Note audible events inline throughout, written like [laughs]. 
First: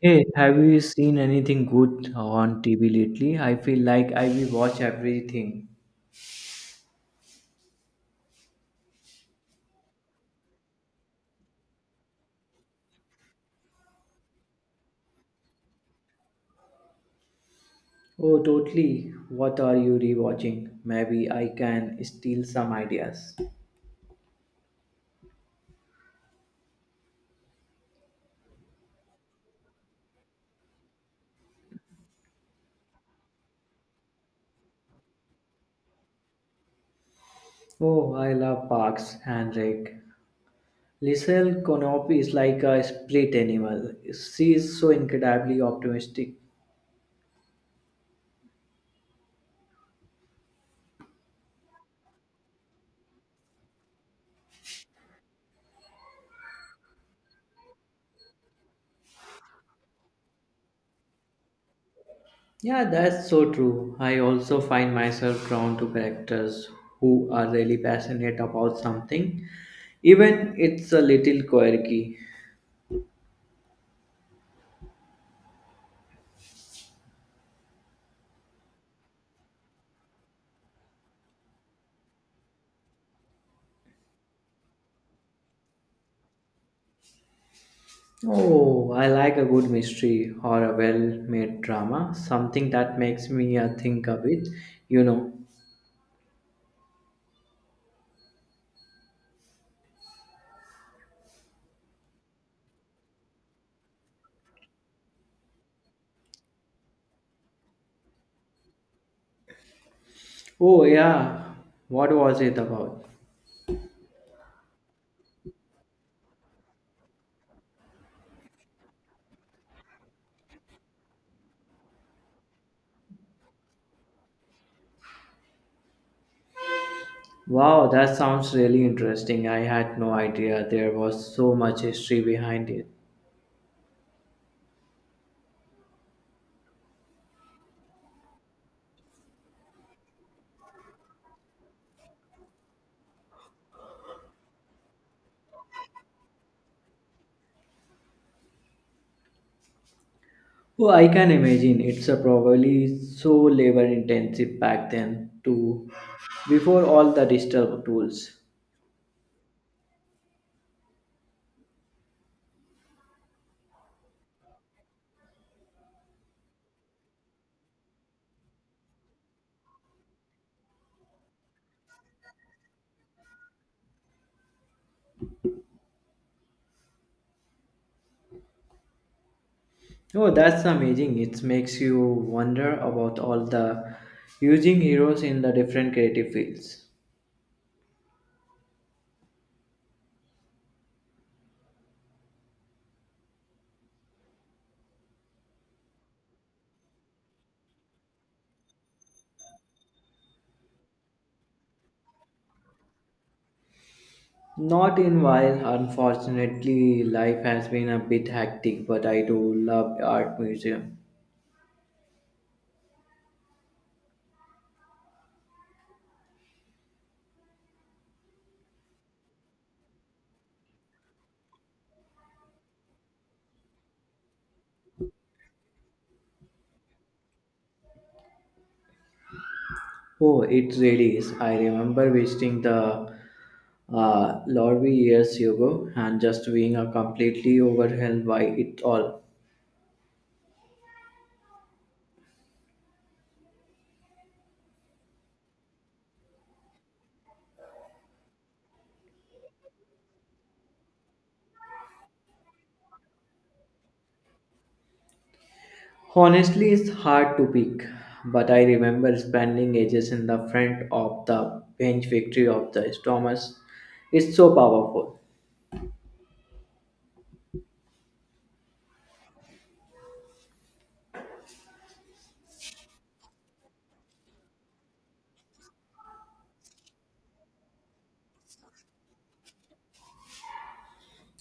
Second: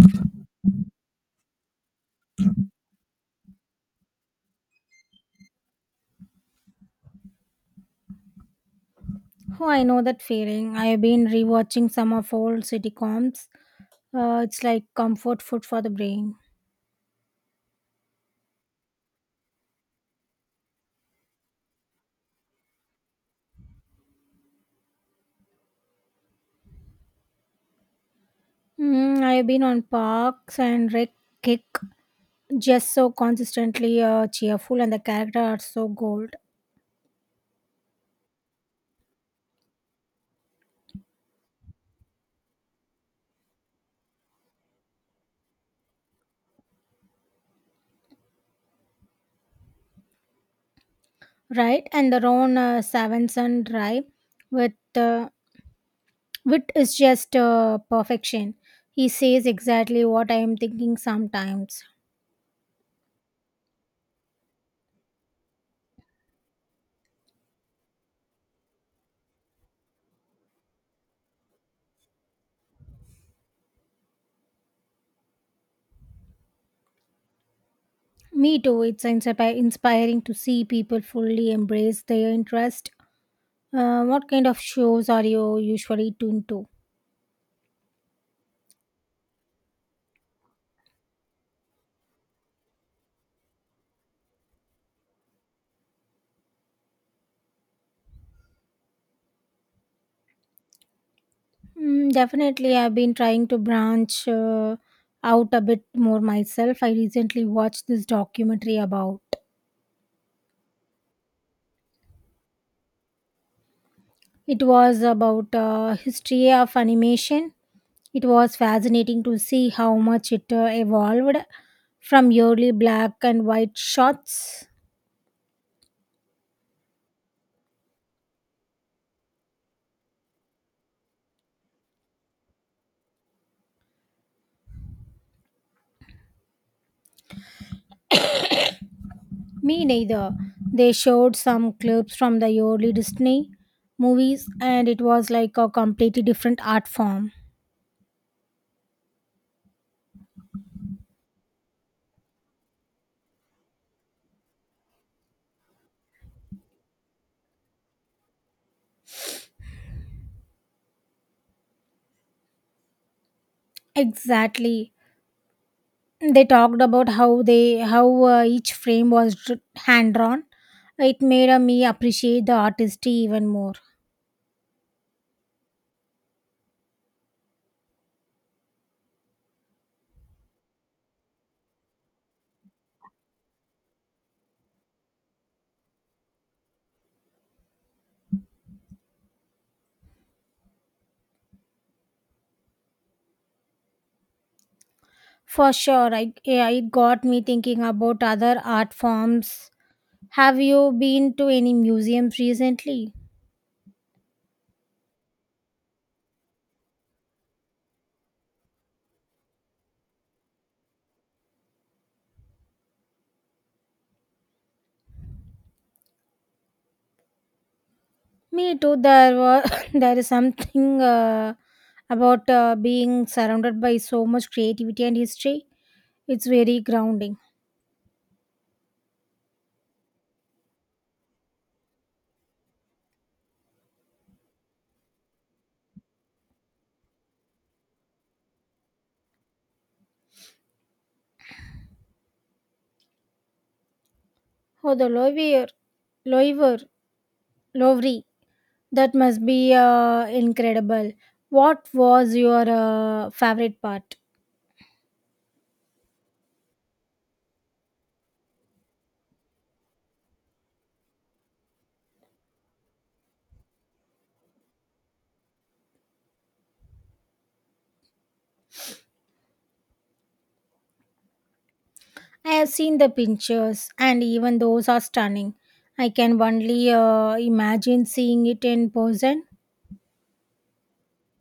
Hey, have you seen anything good on TV lately? I feel like I will watch everything. Oh, I know that feeling. I've been rewatching some of old sitcoms. It's like comfort food for the brain. Oh, totally. What are you rewatching? Maybe I can steal some ideas. I've been on Parks and Rec Kick, just so consistently cheerful, and the characters are so gold, Oh, I love Parks and Rec. Lisel Konop is like a split animal. She is so incredibly optimistic. right? And the Ron Savanson Drive with wit is just perfection. He says exactly what I am thinking sometimes. Yeah, that's so true. I also find myself drawn to characters who are really passionate about something, even it's a little quirky. Me too. It's inspiring to see people fully embrace their interest. What kind of shows are you usually tuned to? Oh, I like a good mystery or a well-made drama, something that makes me think a bit, you know. Definitely, I've been trying to branch out a bit more myself. I recently watched this documentary about. Oh yeah, what was it about? It was about history of animation. It was fascinating to see how much it evolved from early black and white shots. Wow, that sounds really interesting. I had no idea there was so much history behind it. Me neither. They showed some clips from the early Disney movies, and it was like a completely different art form. Oh, I can imagine. It's a probably so labor intensive back then too, before all the digital tools. Exactly. They talked about how each frame was hand drawn. It made me appreciate the artistry even more. Oh, that's amazing. It makes you wonder about all the using heroes in the different creative fields. For sure, I, yeah, it got me thinking about other art forms. Have you been to any museums recently? Not in while, unfortunately, life has been a bit hectic, but I do love art museum. Me too. There were [coughs] there is something about being surrounded by so much creativity and history. It's very grounding. Oh, it really is. I remember visiting the Lorry years ago and just being completely overwhelmed by it all. Oh, the Louvre, Louvre, Louvre. That must be incredible. What was your favorite part? Honestly, it's hard to pick, but I remember spending ages in the front of the bench victory of the Stormers. It's so powerful. I have seen the pictures, and even those are stunning. I can only imagine seeing it in person.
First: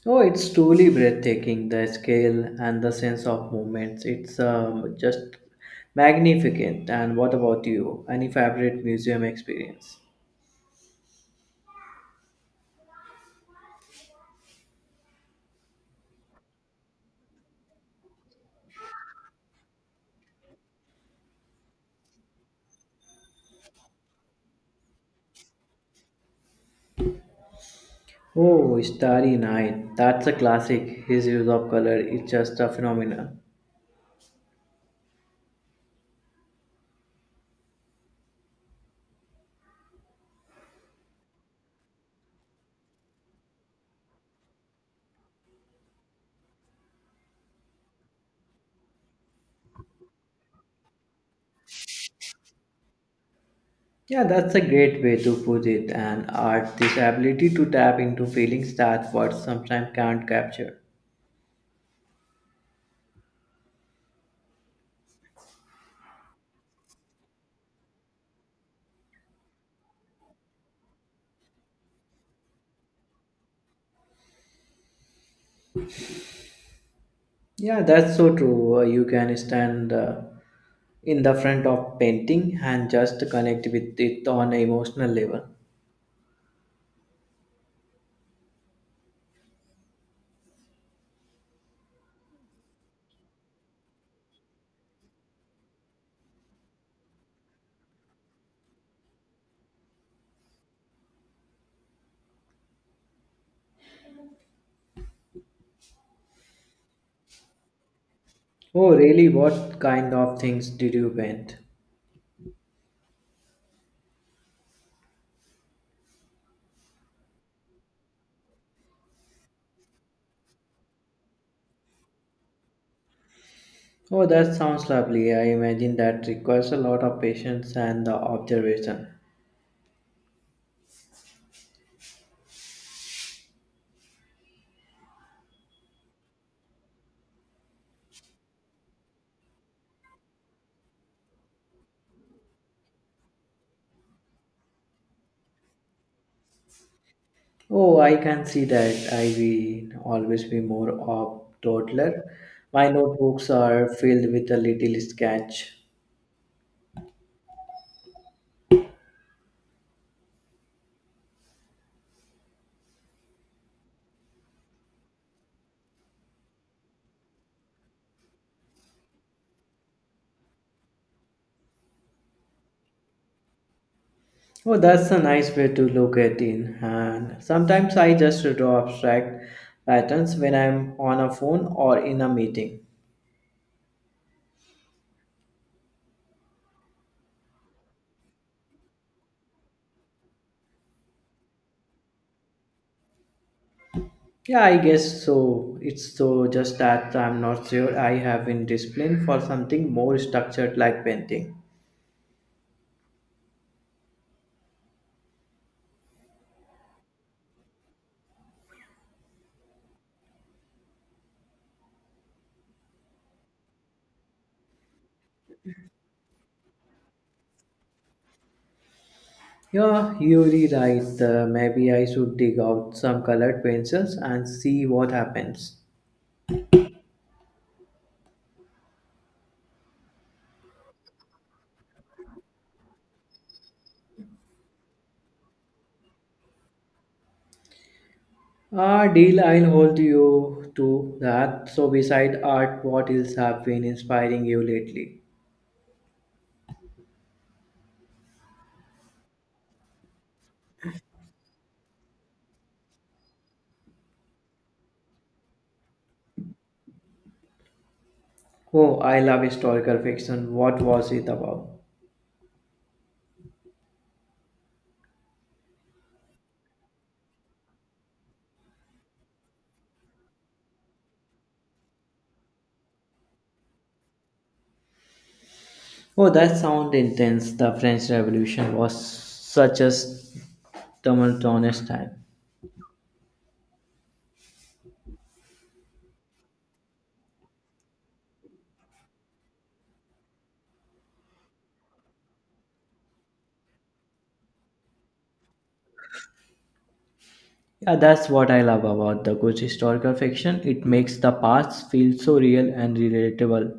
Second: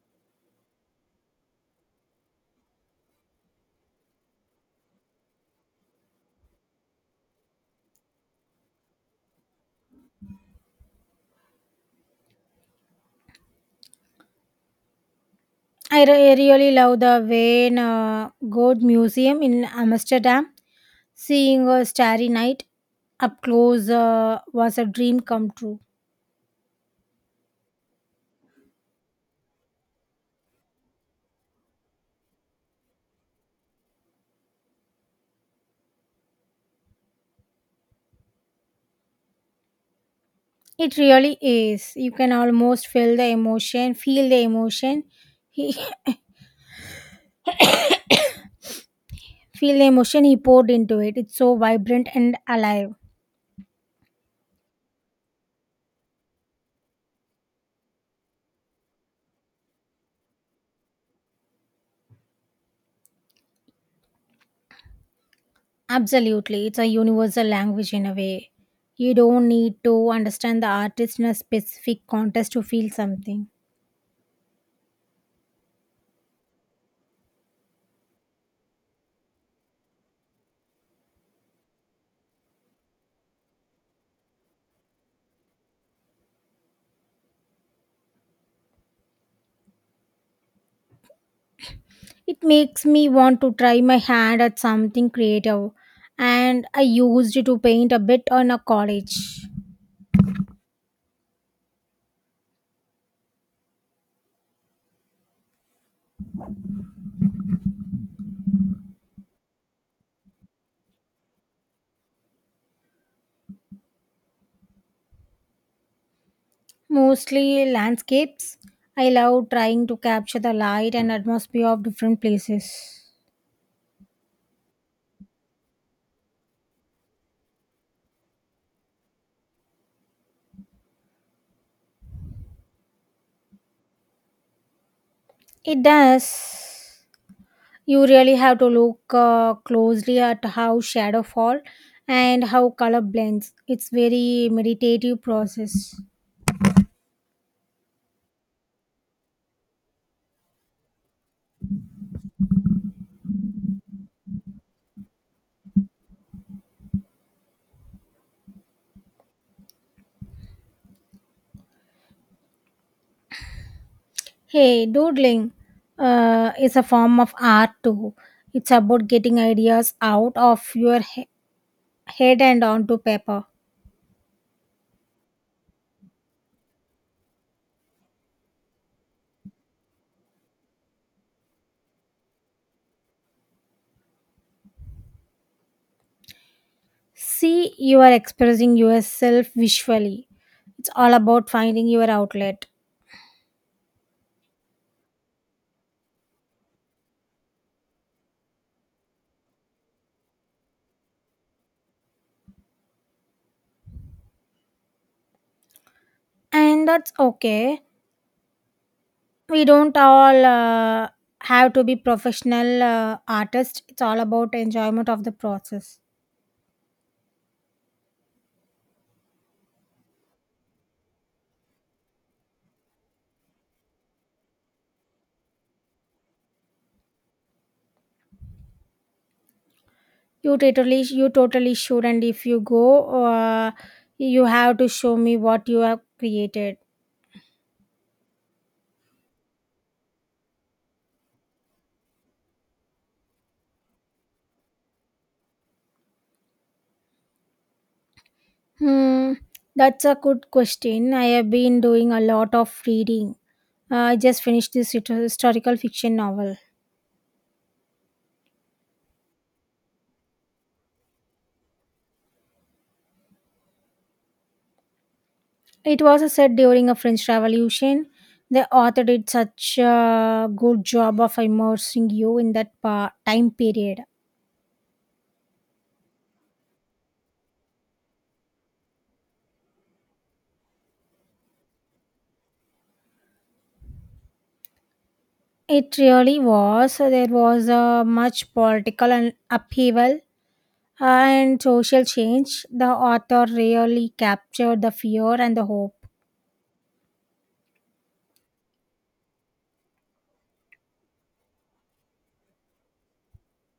Oh, it's truly breathtaking, the scale and the sense of movements. It's just magnificent. And what about you? Any favorite museum experience? Really love the Wayne Gold Museum in Amsterdam. Seeing a starry night up close was a dream come true. Oh, Starry Night. That's a classic. His use of color is just a phenomenon. It really is. You can almost feel the emotion [laughs] feel the emotion he poured into it. It's so vibrant and alive. Yeah, that's a great way to put it. And art, this ability to tap into feelings that words sometimes can't capture. Absolutely. It's a universal language in a way. You don't need to understand the artist in a specific context to feel something. Yeah, that's so true. You can stand in the front of painting and just connect with it on an emotional level. It makes me want to try my hand at something creative. And I used to paint a bit on a college. Oh, really? What kind of things did you paint? Mostly landscapes. I love trying to capture the light and atmosphere of different places. Oh, that sounds lovely. I imagine that requires a lot of patience and observation. It does. You really have to look closely at how shadow fall and how color blends. It's very meditative process. Oh, I can see that. I will always be more of toddler. My notebooks are filled with a little sketch. Hey, doodling is a form of art too. It's about getting ideas out of your head and onto paper. Oh, that's a nice way to look at it. And sometimes I just draw abstract patterns when I'm on a phone or in a meeting. See, you are expressing yourself visually. It's all about finding your outlet. Yeah, I guess so. It's so just that I'm not sure I have been disciplined for something more structured like painting. And that's okay. We don't all have to be professional artists. It's all about enjoyment of the process. Yeah, you're really right. Maybe I should dig out some colored pencils and see what happens. You totally should, and if you go uh, you have to show me what you have created. Ah, deal, I'll hold you to that. So, beside art, what else have been inspiring you lately? Hmm. That's a good question. I have been doing a lot of reading. I just finished this historical fiction novel. Oh, I love historical fiction. What was it about? It was a set during a french revolution. The author did such a good job of immersing you in time period. Oh, that sounds intense. The French Revolution was such a tumultuous time. It really was. So, there was a much political and upheaval and social change. The author really captured the fear and the hope. Yeah, that's what I love about the good historical fiction. It makes the past feel so real and relatable.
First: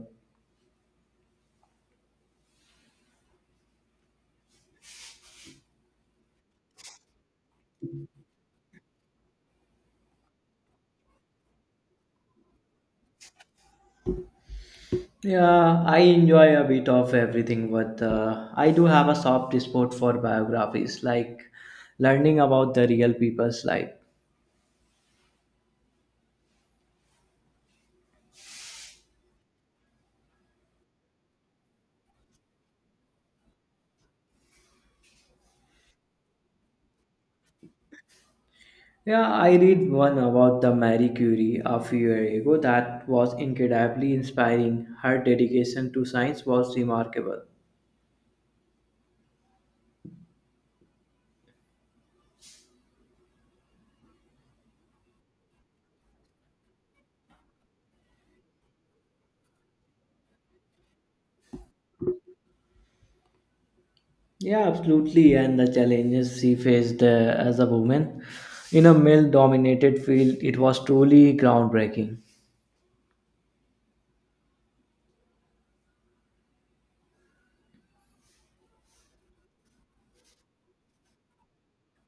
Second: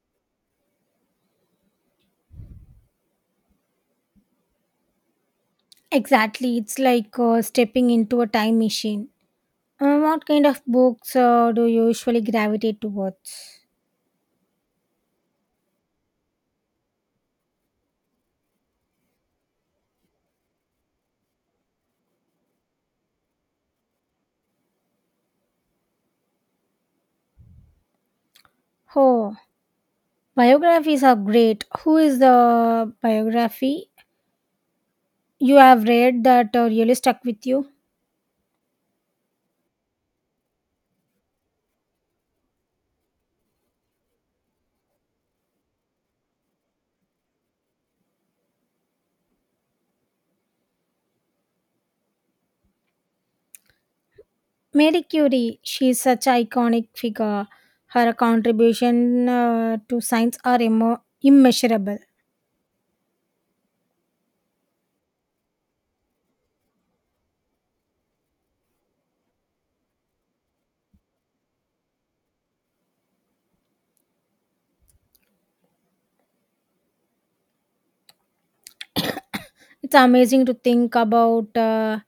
Exactly, it's like stepping into a time machine. What kind of books do you usually gravitate towards? Yeah, I enjoy a bit of everything, but I do have a soft spot for biographies, like learning about the real people's life. Oh, biographies are great. Who is the biography you have read that really stuck with you? Yeah, I read one about the Marie Curie a few years ago that was incredibly inspiring. Her dedication to science was remarkable. Marie Curie, she's such an iconic figure. Her contribution to science are immeasurable. Yeah, absolutely, and the challenges she faced as a woman in a male-dominated field, it was truly groundbreaking. It's amazing to think about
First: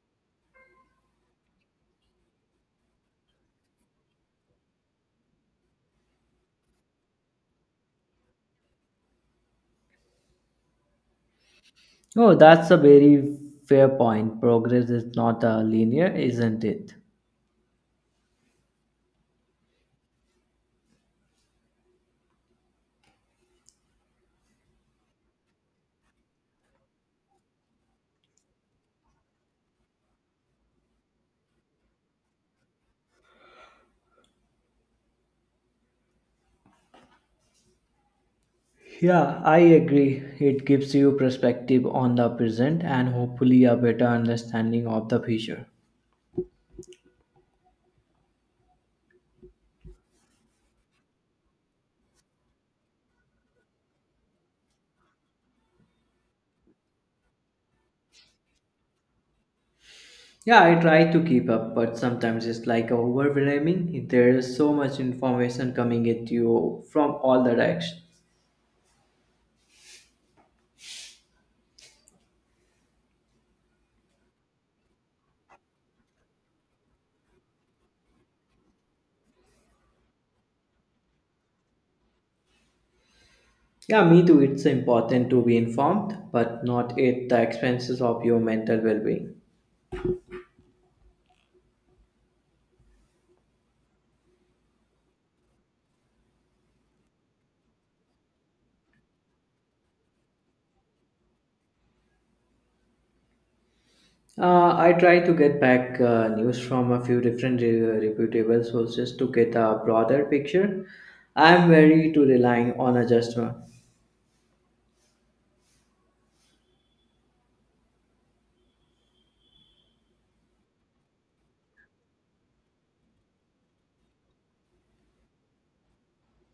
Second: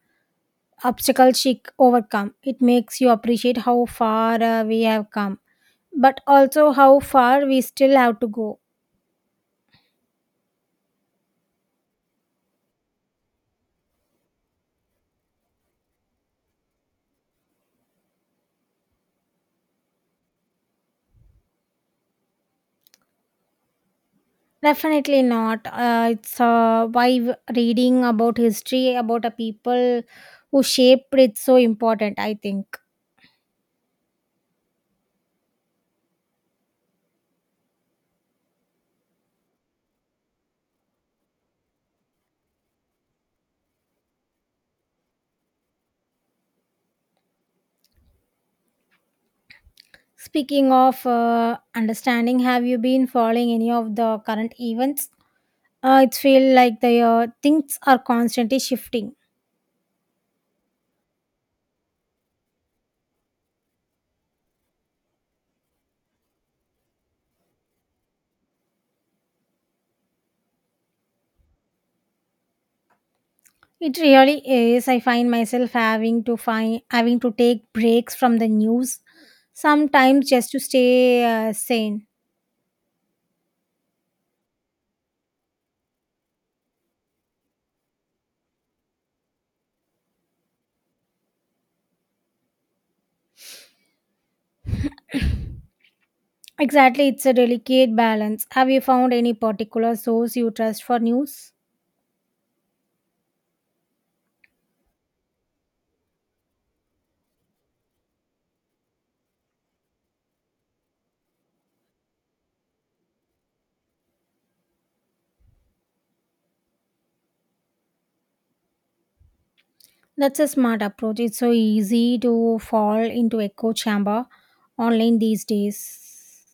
obstacles she overcome. It makes you appreciate how far we have come, but also how far we still have to go. Oh, that's a very fair point. Progress is not linear, isn't it? Definitely not. It's why reading about history, about a people who shaped it, so important, I think. Yeah, I agree. It gives you perspective on the present and hopefully a better understanding of the future. Speaking of understanding, have you been following any of the current events? It feels like the things are constantly shifting. Yeah, I try to keep up, but sometimes it's like overwhelming. There is so much information coming at you from all the directions. It really is. I find myself having to take breaks from the news sometimes just to stay sane. Yeah, me too. It's important to be informed, but not at the expenses of your mental well being. Exactly, it's a delicate balance. Have you found any particular source you trust for news? I try to get back news from a few different reputable sources to get a broader picture. I'm wary to relying on a just one. That's a smart approach. It's so easy to fall into echo chamber online these days.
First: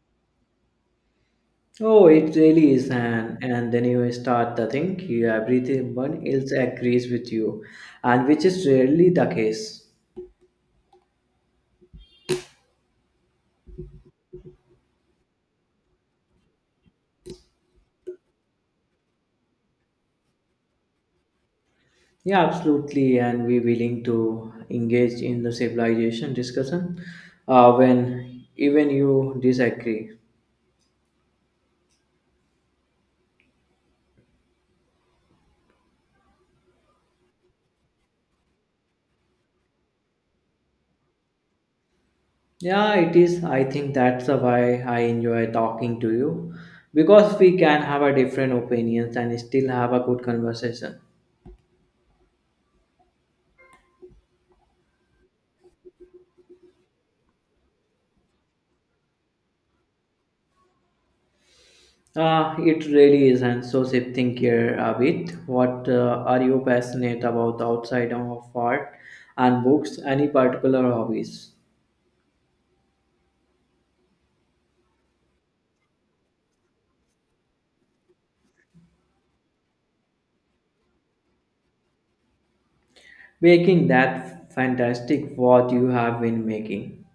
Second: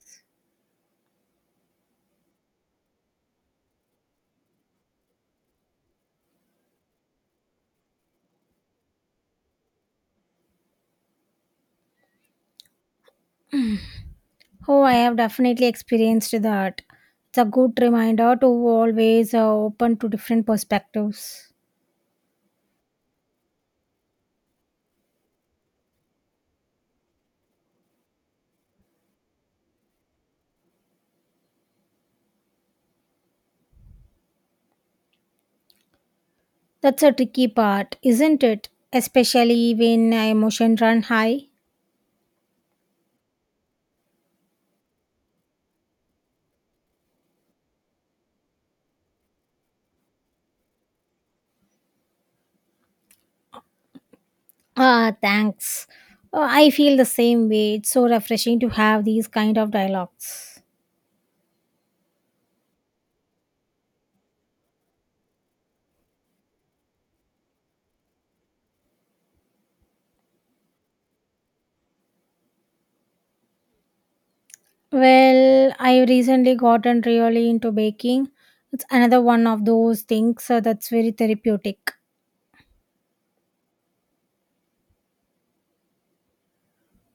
Oh, it really is, and then you start to think you everyone else agrees with you, and which is rarely the case. Oh, I have definitely experienced that. It's a good reminder to always open to different perspectives. Yeah, absolutely, and we willing to engage in the civilization discussion when even you disagree. That's a tricky part, isn't it? Especially when emotion run high. Yeah, it is. I think that's the why I enjoy talking to you because we can have a different opinions and still have a good conversation. Ah, thanks. I feel the same way. It's so refreshing to have these kind of dialogues. It really is. And so shifting here a bit, what are you passionate about outside of art and books? Any particular hobbies? Well, I recently gotten really into baking. It's another one of those things that's very therapeutic. Making that fantastic what you have been making.